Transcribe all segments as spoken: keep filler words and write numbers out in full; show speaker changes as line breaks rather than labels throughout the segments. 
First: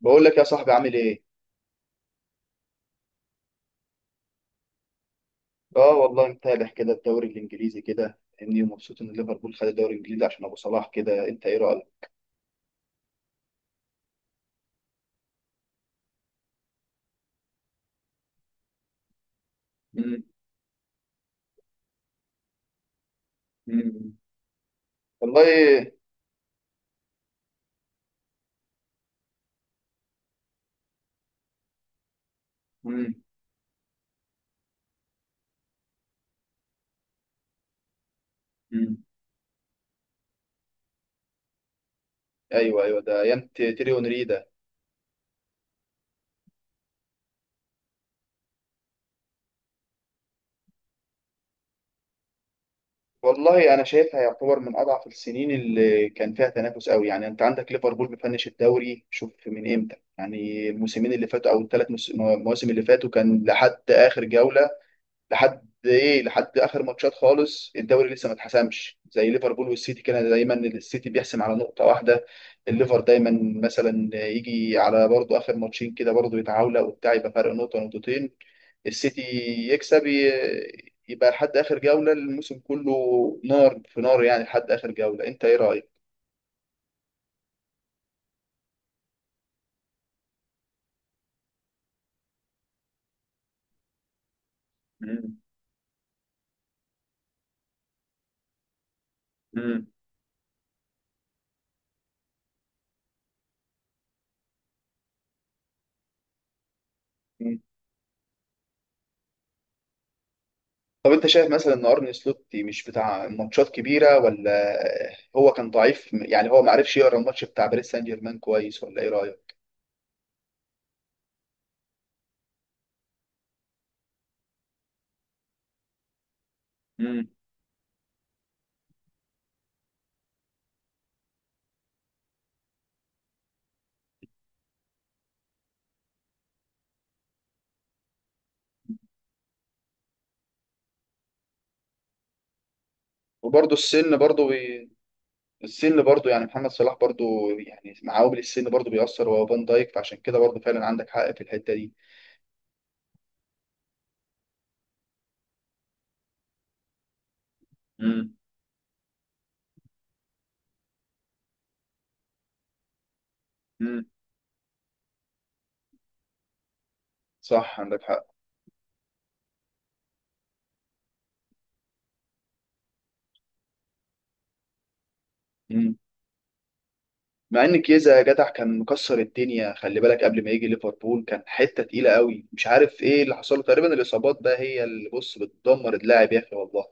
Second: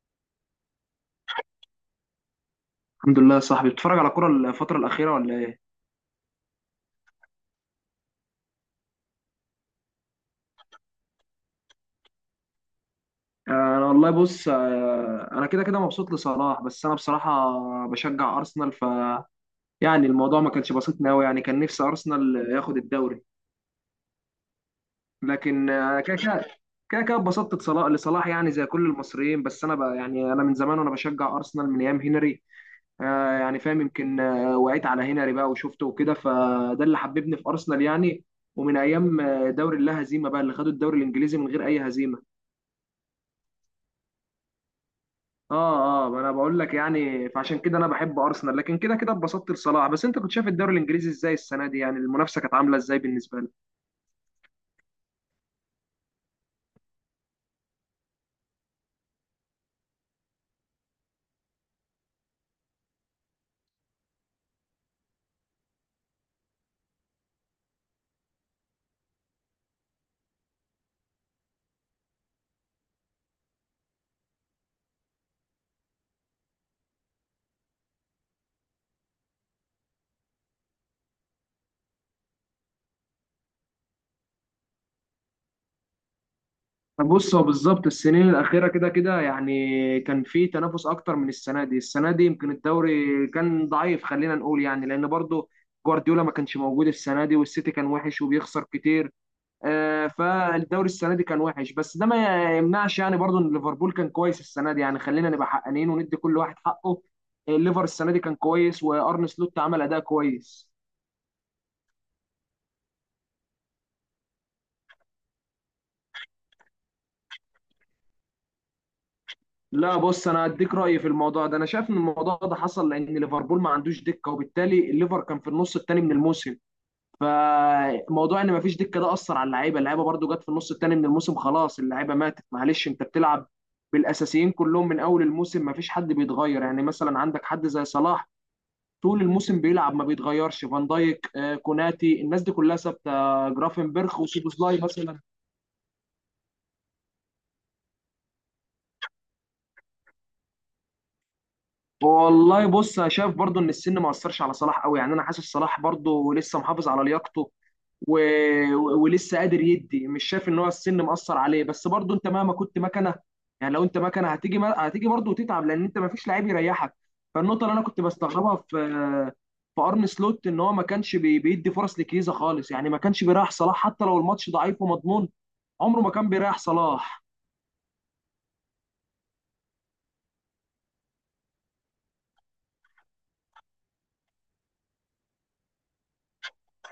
بقول لك يا صاحبي، عامل ايه؟
الحمد لله يا صاحبي، بتتفرج على كرة الفترة الأخيرة ولا إيه؟
اه، والله متابع كده الدوري الانجليزي كده، اني مبسوط ان ليفربول خد الدوري الانجليزي عشان ابو صلاح كده. انت ايه رايك؟
أنا والله بص، آه، أنا كده كده مبسوط لصلاح، بس أنا بصراحة بشجع أرسنال ف يعني
مم.
الموضوع ما كانش بسيط أوي، يعني كان نفسي أرسنال ياخد الدوري.
مم.
لكن
والله.
آه، كده كده كده كده اتبسطت لصلاح لصلاح، يعني زي كل المصريين. بس أنا ب... يعني أنا من زمان وأنا بشجع أرسنال من أيام هنري.
مم.
آه، يعني فاهم، يمكن آه، وقعت على هنري بقى وشفته وكده، فده اللي حببني في أرسنال يعني. ومن
مم.
أيام آه، دوري اللا هزيمة، بقى اللي خدوا الدوري الإنجليزي من غير أي هزيمة.
ايوه ايوه، ده ايام ت- تيري اونري ده.
اه اه ما انا بقول لك يعني، فعشان كده انا بحب ارسنال، لكن كده كده اتبسطت لصلاح. بس انت كنت شايف الدوري الانجليزي ازاي السنه دي؟ يعني المنافسه كانت عامله ازاي بالنسبه لك؟
والله انا شايفها يعتبر من اضعف السنين اللي كان فيها تنافس قوي، يعني انت عندك ليفربول بيفنش الدوري. شوف من امتى، يعني الموسمين اللي فاتوا او الثلاث مواسم اللي فاتوا كان لحد اخر جوله، لحد ايه، لحد اخر ماتشات خالص. الدوري لسه ما اتحسمش، زي ليفربول والسيتي كده دايما السيتي بيحسم على نقطة واحدة، الليفر دايما مثلا يجي على برضه اخر ماتشين كده برضه يتعاوله وبتاع، يبقى فرق نقطة نقطتين، السيتي يكسب، ي- يبقى لحد اخر جولة الموسم كله نار في نار، يعني لحد اخر جولة. انت ايه رأيك؟
بص، هو بالظبط السنين الاخيره كده كده، يعني كان في تنافس اكتر من السنه دي. السنه دي يمكن الدوري كان ضعيف، خلينا نقول، يعني لان
مم.
برضو جوارديولا ما كانش موجود السنه دي، والسيتي كان وحش وبيخسر كتير. آه، فالدوري السنه دي كان وحش، بس ده ما يمنعش، يعني برضو ان ليفربول كان كويس السنه دي. يعني خلينا نبقى حقانيين وندي كل واحد حقه. آه،
مم.
الليفر السنه دي كان كويس، وارن سلوت عمل اداء كويس.
طب انت شايف مثلا ان ارني سلوت مش بتاع ماتشات كبيره، ولا هو كان ضعيف؟ يعني هو ما عرفش يقرا الماتش بتاع باريس سان جيرمان كويس، ولا ايه رايك؟
لا، بص انا هديك رايي في الموضوع ده. انا شايف ان الموضوع ده حصل لان ليفربول ما عندوش دكه، وبالتالي الليفر كان في النص الثاني من الموسم.
مم.
فموضوع ان ما فيش دكه ده اثر على اللعيبه. اللعيبه برضو جت في النص الثاني من الموسم، خلاص اللعيبه ماتت، معلش انت بتلعب بالاساسيين كلهم من اول الموسم. ما فيش حد بيتغير، يعني مثلا عندك حد زي صلاح طول الموسم بيلعب ما بيتغيرش. فان دايك آه، كوناتي، الناس دي كلها ثابته.
وبرضه السن
جرافنبرخ
برضه
وسوبوسلاي
بي...
مثلا.
السن برضه، يعني محمد صلاح برضه، يعني مع عوامل السن برضه بيأثر وهو فان دايك، فعشان كده برضه فعلا عندك حق في الحته دي.
والله بص، انا شايف برضو ان السن ما اثرش على صلاح قوي. يعني انا حاسس صلاح برضو لسه محافظ على لياقته و...
مم.
و- ولسه قادر يدي. مش شايف ان هو السن مأثر عليه، بس برضو انت مهما كنت مكنه. يعني لو انت
مم.
مكنه هتيجي ما... هتيجي برضو وتتعب، لان انت ما فيش لعيب يريحك. فالنقطه اللي
صح،
انا كنت
عندك حق.
بستغربها في في ارن سلوت ان هو ما كانش بي... بيدي فرص لكيزا خالص. يعني ما كانش بيريح صلاح حتى لو الماتش ضعيف ومضمون.
مم.
عمره ما كان بيريح صلاح.
مع ان كيزا يا جدع كان مكسر الدنيا، خلي بالك قبل ما يجي ليفربول كان حته تقيله قوي، مش عارف ايه اللي حصل له. تقريبا الاصابات بقى هي اللي، بص، بتدمر اللاعب يا اخي والله.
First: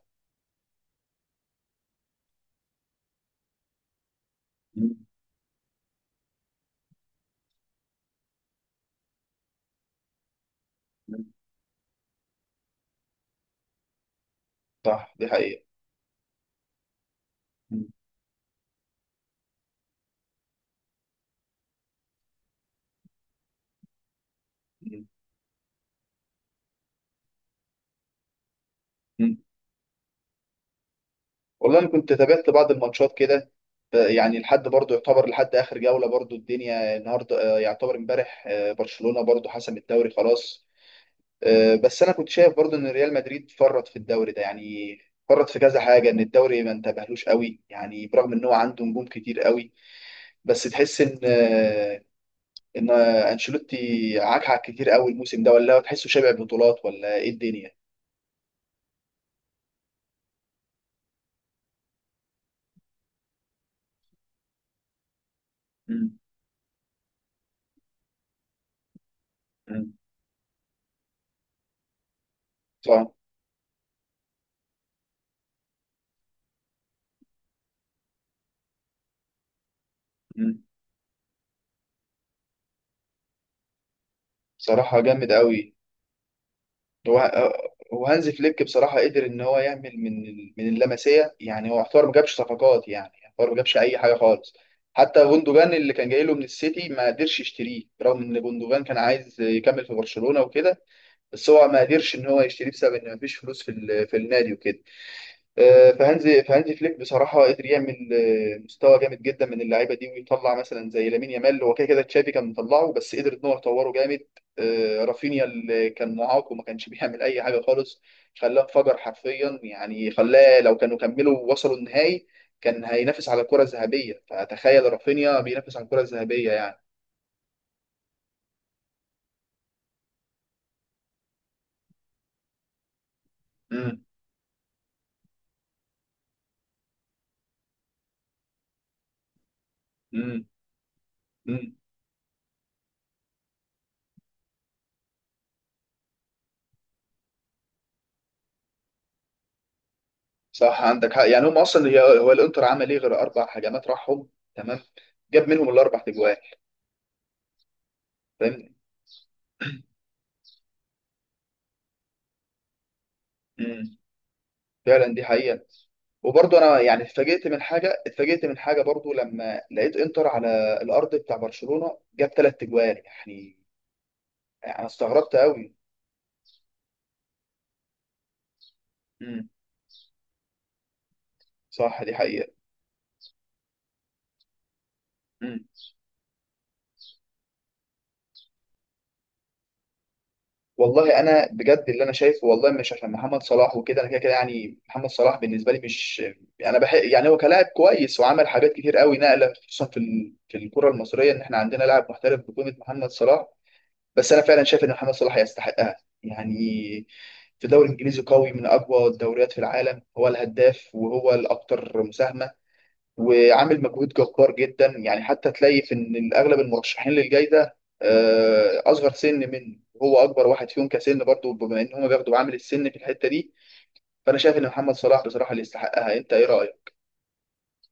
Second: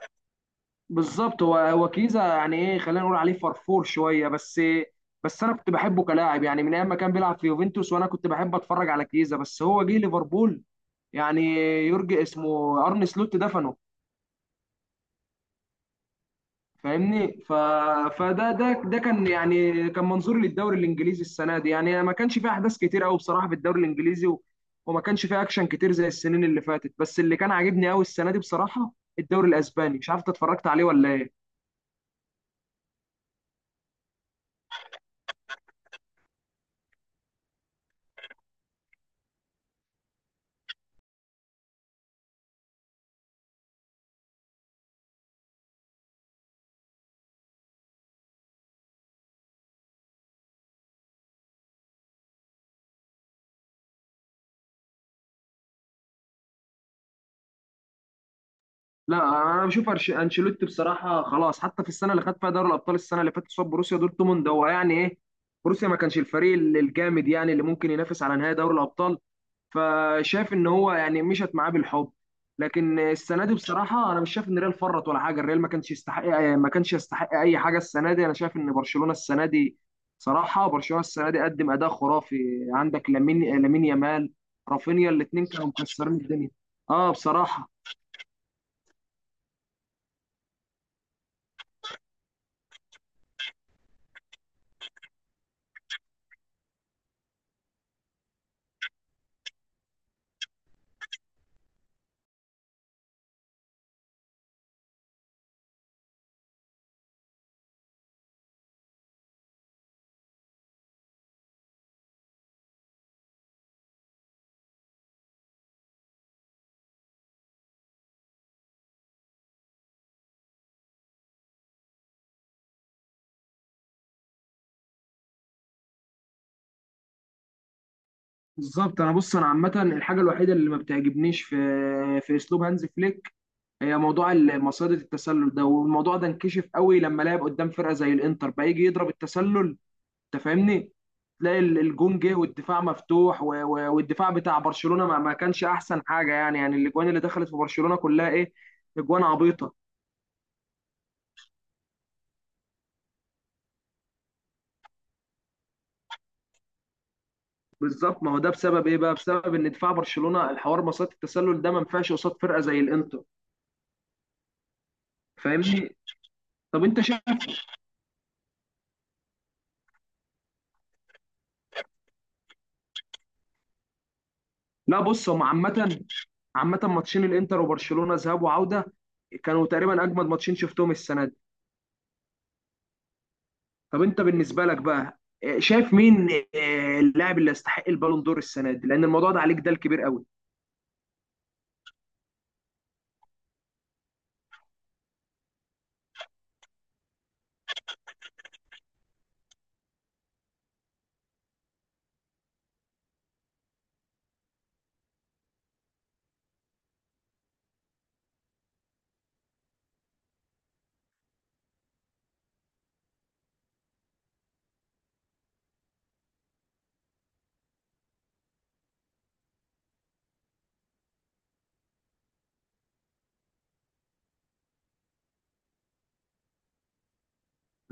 بالظبط، هو هو كيزا يعني ايه، خلينا نقول عليه فرفور شويه بس. بس انا كنت بحبه كلاعب، يعني من ايام ما كان بيلعب في يوفنتوس وانا كنت بحب اتفرج على كيزا. بس هو جه ليفربول يعني، يورجي اسمه، ارن سلوت دفنه.
صح، دي حقيقة.
فاهمني. ف...
مم.
فده ده ده كان يعني كان منظوري للدوري الانجليزي السنه دي. يعني ما كانش فيه احداث كتير قوي بصراحه في الدوري الانجليزي، و... وما
مم.
كانش فيه اكشن كتير زي السنين اللي فاتت. بس اللي كان عاجبني قوي السنه دي بصراحه،
مم.
الدوري الاسباني، مش عارف إنت اتفرجت عليه ولا ايه؟
والله أنا كنت تابعت بعض الماتشات كده، ف- يعني لحد برضه يعتبر لحد آخر جولة برضه. الدنيا النهاردة، آه، يعتبر امبارح، آه، برشلونة برضه حسم الدوري خلاص. آه، بس أنا كنت شايف برضه إن ريال مدريد فرط في الدوري ده، يعني فرط في كذا حاجة، إن الدوري ما انتبهلوش قوي يعني، برغم إن هو عنده نجوم كتير قوي. بس تحس إن، آه، إن آه، أنشيلوتي عكعك كتير قوي الموسم ده، ولا هو تحسه شبع بطولات ولا إيه الدنيا؟
لا، انا بشوف أرش- انشيلوتي بصراحه خلاص. حتى في السنه اللي خد فيها دوري الابطال، السنه اللي فاتت قصاد بروسيا دورتموند، هو يعني ايه، بروسيا ما
مم.
كانش الفريق ال- الجامد يعني اللي ممكن ينافس على نهائي دوري الابطال.
مم.
فشاف ان هو يعني مشت معاه بالحب. لكن
صح.
السنه دي بصراحه انا مش شايف ان الريال فرط ولا حاجه. الريال ما كانش يستحق ما كانش يستحق اي حاجه السنه دي. انا شايف ان برشلونه السنه دي، صراحه برشلونه السنه دي قدم اداء خرافي. عندك لامين لامين يامال
بصراحة
رافينيا،
جامد
الاثنين كانوا
قوي.
مكسرين الدنيا. اه
هو
بصراحه.
وهانز فليك بصراحة قدر إن هو يعمل من ال- من اللمسية، يعني هو يعتبر ما جابش صفقات، يعني يعتبر ما جابش أي حاجة خالص. حتى جوندوجان اللي كان جاي له من السيتي ما قدرش يشتريه، رغم إن جوندوجان كان عايز يكمل في برشلونة وكده، بس هو ما قدرش إن هو يشتريه بسبب إن ما فيش فلوس في ال- في النادي وكده. آه، فهانزي فهانزي فليك بصراحه قدر يعمل آه، مستوى جامد جدا من اللعيبه دي، ويطلع مثلا زي لامين يامال. هو كده كده تشافي كان مطلعه، بس قدر ان هو يطوره جامد. آه، رافينيا اللي كان معاق وما كانش بيعمل اي حاجه خالص خلاه انفجر حرفيا. يعني خلاه، لو كانوا كملوا وصلوا النهائي كان هينافس على الكره الذهبيه. فتخيل رافينيا بينافس على الكره الذهبيه يعني.
بالظبط. انا بص، انا عامه الحاجه الوحيده اللي ما بتعجبنيش في في اسلوب هانز فليك هي
امم.
موضوع ال- مصيدة التسلل ده. والموضوع ده انكشف قوي لما لعب قدام فرقه زي الانتر، بقى يجي يضرب التسلل. انت
امم.
فاهمني. تلاقي
امم.
ال- الجون جه والدفاع مفتوح و- و- والدفاع بتاع برشلونه ما ما كانش احسن حاجه. يعني يعني الاجوان اللي دخلت في برشلونه كلها ايه؟ اجوان عبيطه.
صح، عندك حق، يعني هم اصلا، هي- هو الانتر عمل ايه غير اربع هجمات راحهم. تمام. جاب منهم الاربع تجوان.
بالظبط. ما هو ده
فاهم.
بسبب ايه بقى؟ بسبب ان دفاع برشلونه، الحوار مصيدة التسلل ده ما ينفعش قصاد فرقه زي الانتر.
امم. فعلا دي حقيقة.
فاهمني.
وبرضه انا،
طب انت
يعني
شايف؟
اتفاجئت من حاجة اتفاجئت من حاجة برضه لما لقيت انتر على الارض بتاع برشلونة جاب ثلاث اجوال يعني. انا
لا، بص
استغربت
هم
قوي.
عامة. عامة، ماتشين الانتر وبرشلونة ذهاب وعودة
امم.
كانوا تقريبا اجمد ماتشين شفتهم السنة دي.
صح، دي حقيقة.
طب انت بالنسبة لك بقى، آه،
امم.
شايف مين آه، اللاعب اللي يستحق البالون دور السنة دي؟ لان الموضوع ده عليك ده الكبير قوي.
والله انا بجد اللي انا شايفه، والله مش عشان محمد صلاح وكده، انا كده كده يعني محمد صلاح بالنسبة لي مش، انا بحق يعني هو كلاعب كويس وعمل حاجات كتير قوي، نقلة خصوصا في ال... في الكرة المصرية ان احنا عندنا لاعب محترف بقيمة محمد صلاح. بس انا فعلا شايف ان محمد صلاح يستحقها، يعني في دوري انجليزي قوي من اقوى الدوريات في العالم، هو الهداف وهو الاكثر مساهمه، وعامل مجهود جبار جدا. يعني حتى تلاقي في ان اغلب المرشحين للجائزه، آه، اصغر سن منه، وهو اكبر واحد فيهم كسن برضه، بما ان هم بياخدوا عامل السن في الحته دي. فانا شايف ان محمد صلاح بصراحه اللي يستحقها. انت ايه رايك؟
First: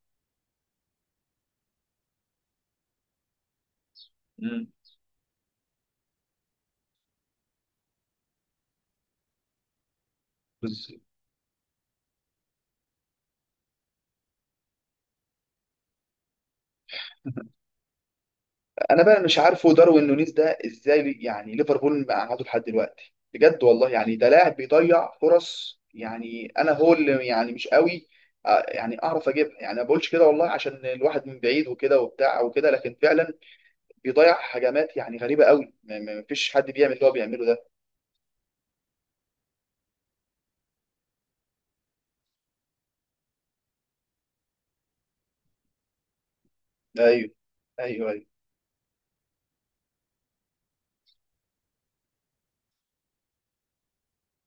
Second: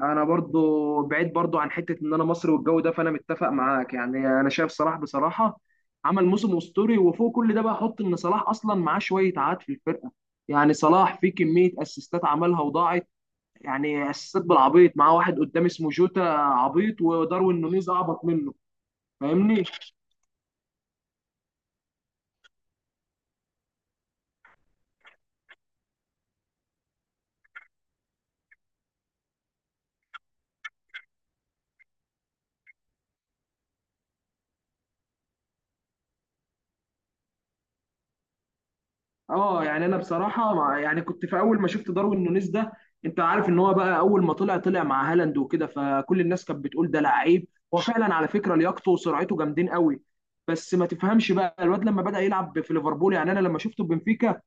انا برضو، بعيد برضو عن حتة ان انا مصري والجو ده، فانا متفق معاك. يعني انا
مم.
شايف صلاح بصراحة عمل موسم اسطوري. وفوق كل ده بقى، حط ان صلاح اصلا معاه شوية عاد في الفرقة. يعني صلاح في كمية اسيستات عملها وضاعت. يعني اسيستات بالعبيط. معاه واحد قدام اسمه جوتا عبيط، وداروين نونيز اعبط منه.
انا بقى مش
فاهمني.
عارفه داروين نونيز ده ازاي، يعني ليفربول مقعده لحد دلوقتي بجد والله، يعني ده لاعب بيضيع فرص، يعني انا، هو اللي يعني مش قوي. آه، يعني اعرف اجيبها، يعني ما بقولش كده والله عشان الواحد من بعيد وكده وبتاع وكده، لكن فعلا بيضيع هجمات، يعني غريبه قوي. ما ما فيش حد بيعمل اللي هو بيعمله ده.
اه يعني انا بصراحه مع، يعني كنت في اول ما شفت داروين نونيز ده، انت عارف ان هو بقى اول ما طلع، طلع مع هالاند وكده، فكل الناس كانت بتقول ده
ايوه.
لعيب. هو
ايوه،
فعلا
ايوه.
على فكره لياقته وسرعته جامدين قوي. بس ما تفهمش بقى الواد لما بدأ يلعب في ليفربول. يعني انا لما شفته في بنفيكا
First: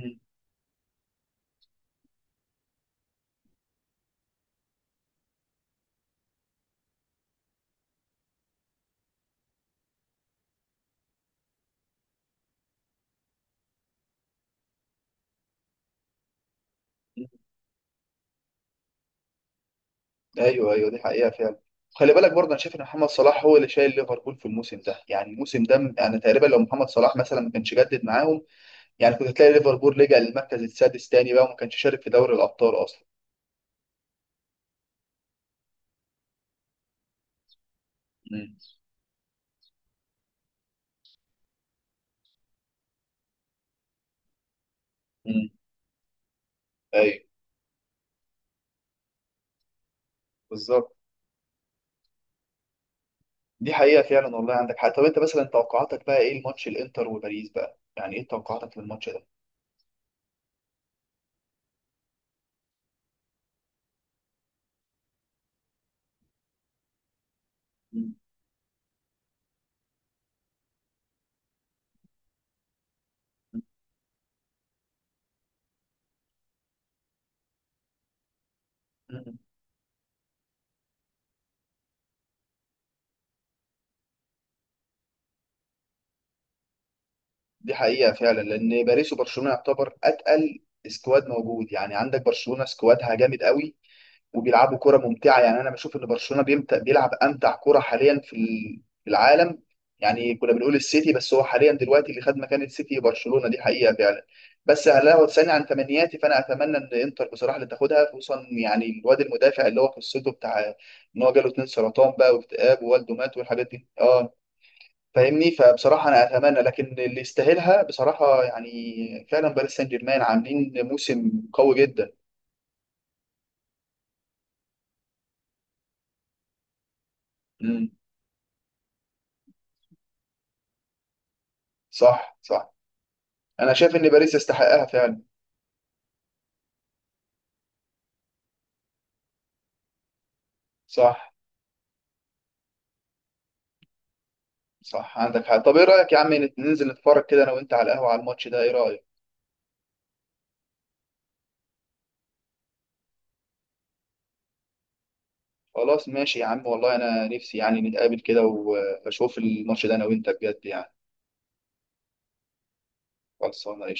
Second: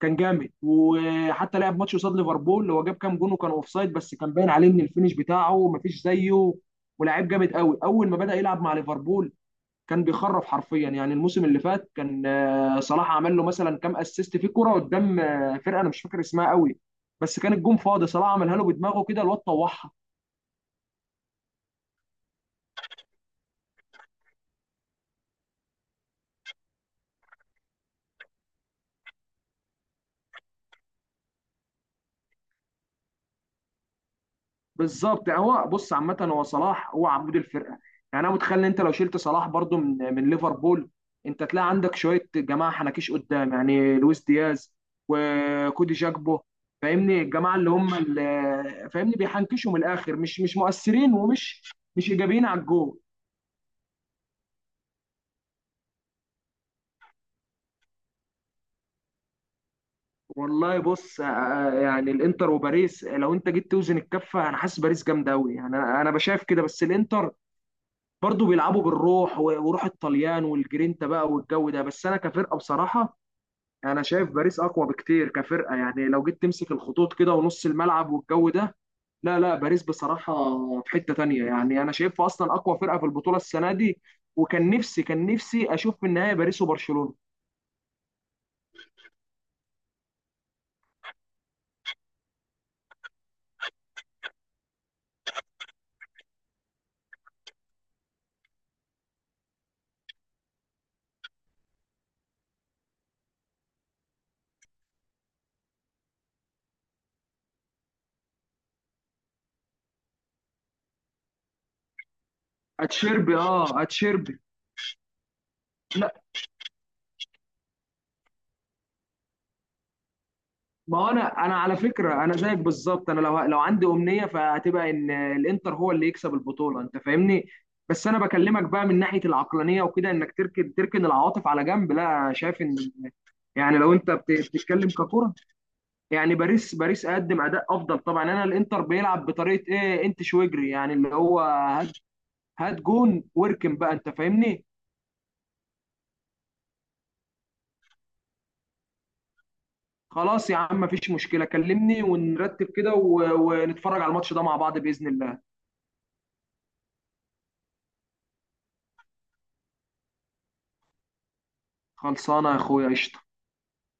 كان جامد، وحتى لعب ماتش قصاد ليفربول هو جاب كام جون وكان اوفسايد، بس كان باين عليه ان الفينش بتاعه مفيش زيه ولاعيب جامد قوي. اول ما بدأ يلعب مع ليفربول كان بيخرف حرفيا. يعني الموسم اللي فات كان آه، صلاح عمل له مثلا كام اسيست في كرة قدام آه، فرقة انا مش فاكر اسمها قوي،
مم.
بس كان الجون فاضي، صلاح عملها له بدماغه كده، الواد طوحها.
ايوه، ايوه، دي حقيقه فعلا. خلي بالك برضه انا شايف ان محمد صلاح هو اللي شايل ليفربول في الموسم ده. يعني الموسم ده انا تقريبا، لو محمد صلاح مثلا ما كانش جدد معاهم، يعني كنت تلاقي ليفربول لجأ للمركز السادس تاني بقى، وما كانش شارك في دوري الأبطال أصلا.
بالظبط. يعني هو بص عامة، هو صلاح هو عمود الفرقة. يعني انا
مم.
متخيل ان انت لو شلت صلاح برضو من من ليفربول، انت تلاقي عندك شوية جماعة حنكيش قدام، يعني لويس دياز
مم.
وكودي جاكبو. فاهمني.
أيوه،
الجماعة اللي هم اللي فاهمني بيحنكشوا من الاخر، مش مش
بالظبط،
مؤثرين، ومش مش ايجابيين على الجول.
دي حقيقة فعلا، والله عندك حق. طب أنت مثلا توقعاتك بقى إيه الماتش الإنتر وباريس بقى؟ يعني إيه توقعاتك للماتش ده؟
والله بص، آه، آه، يعني الانتر وباريس لو انت جيت توزن الكفه، انا حاسس باريس جامده قوي. يعني انا أنا بشايف كده. بس الانتر
مم.
برضو بيلعبوا بالروح، و- وروح الطليان والجرينتا بقى والجو ده. بس انا كفرقه بصراحه، انا شايف باريس اقوى بكتير كفرقه. يعني لو جيت تمسك الخطوط كده ونص الملعب والجو ده،
مم.
لا لا، باريس بصراحه في حته تانية. يعني انا شايفها اصلا اقوى فرقه في البطوله السنه دي. وكان نفسي كان نفسي اشوف في النهايه باريس وبرشلونه.
دي حقيقة فعلا، لأن باريس وبرشلونة يعتبر أتقل سكواد موجود، يعني عندك برشلونة سكوادها جامد قوي وبيلعبوا كرة ممتعة. يعني أنا بشوف إن برشلونة بيمت- بيلعب أمتع كرة حاليا في ال- في العالم. يعني كنا بنقول السيتي، بس هو حاليا دلوقتي اللي خد مكان السيتي برشلونة. دي حقيقة فعلا. بس لو تسألني عن تمنياتي، فأنا أتمنى إن إنتر بصراحة اللي تاخدها، خصوصا يعني الواد المدافع اللي هو قصته بتاع إن هو جاله اتنين سرطان بقى واكتئاب ووالده مات
اتشيربي
والحاجات
اه
دي، أه.
اتشيربي.
فاهمني. فبصراحة أنا أتمنى، لكن اللي يستاهلها بصراحة، يعني فعلا باريس سان جيرمان عاملين
ما هو،
موسم
انا انا
قوي
على
جدا.
فكره، انا زيك بالظبط. انا لو لو عندي امنيه فهتبقى ان الانتر هو اللي يكسب البطوله. انت فاهمني.
امم.
بس انا بكلمك بقى من ناحيه العقلانيه وكده، انك تركن تركن العواطف على جنب. لا،
صح،
شايف
صح.
ان
انا
يعني لو
شايف ان
انت بت-
باريس يستحقها
بتتكلم
فعلا.
ككره، يعني باريس باريس قدم اداء افضل طبعا. يعني انا الانتر بيلعب بطريقه ايه؟ انت شويجري يعني، اللي
صح،
هو هات هات جون واركن بقى، انت فاهمني.
صح، عندك حق. طب ايه رايك يا عم، نت- ننزل نتفرج كده انا وانت على القهوه على الماتش ده، ايه رايك؟
خلاص يا عم، مفيش مشكله، كلمني ونرتب كده و- ونتفرج على الماتش ده مع بعض باذن الله.
خلاص ماشي يا عم، والله انا نفسي يعني نتقابل كده و- واشوف الماتش ده انا وانت بجد يعني.
خلصانه يا اخويا، قشطه.
خلصانه قشطة.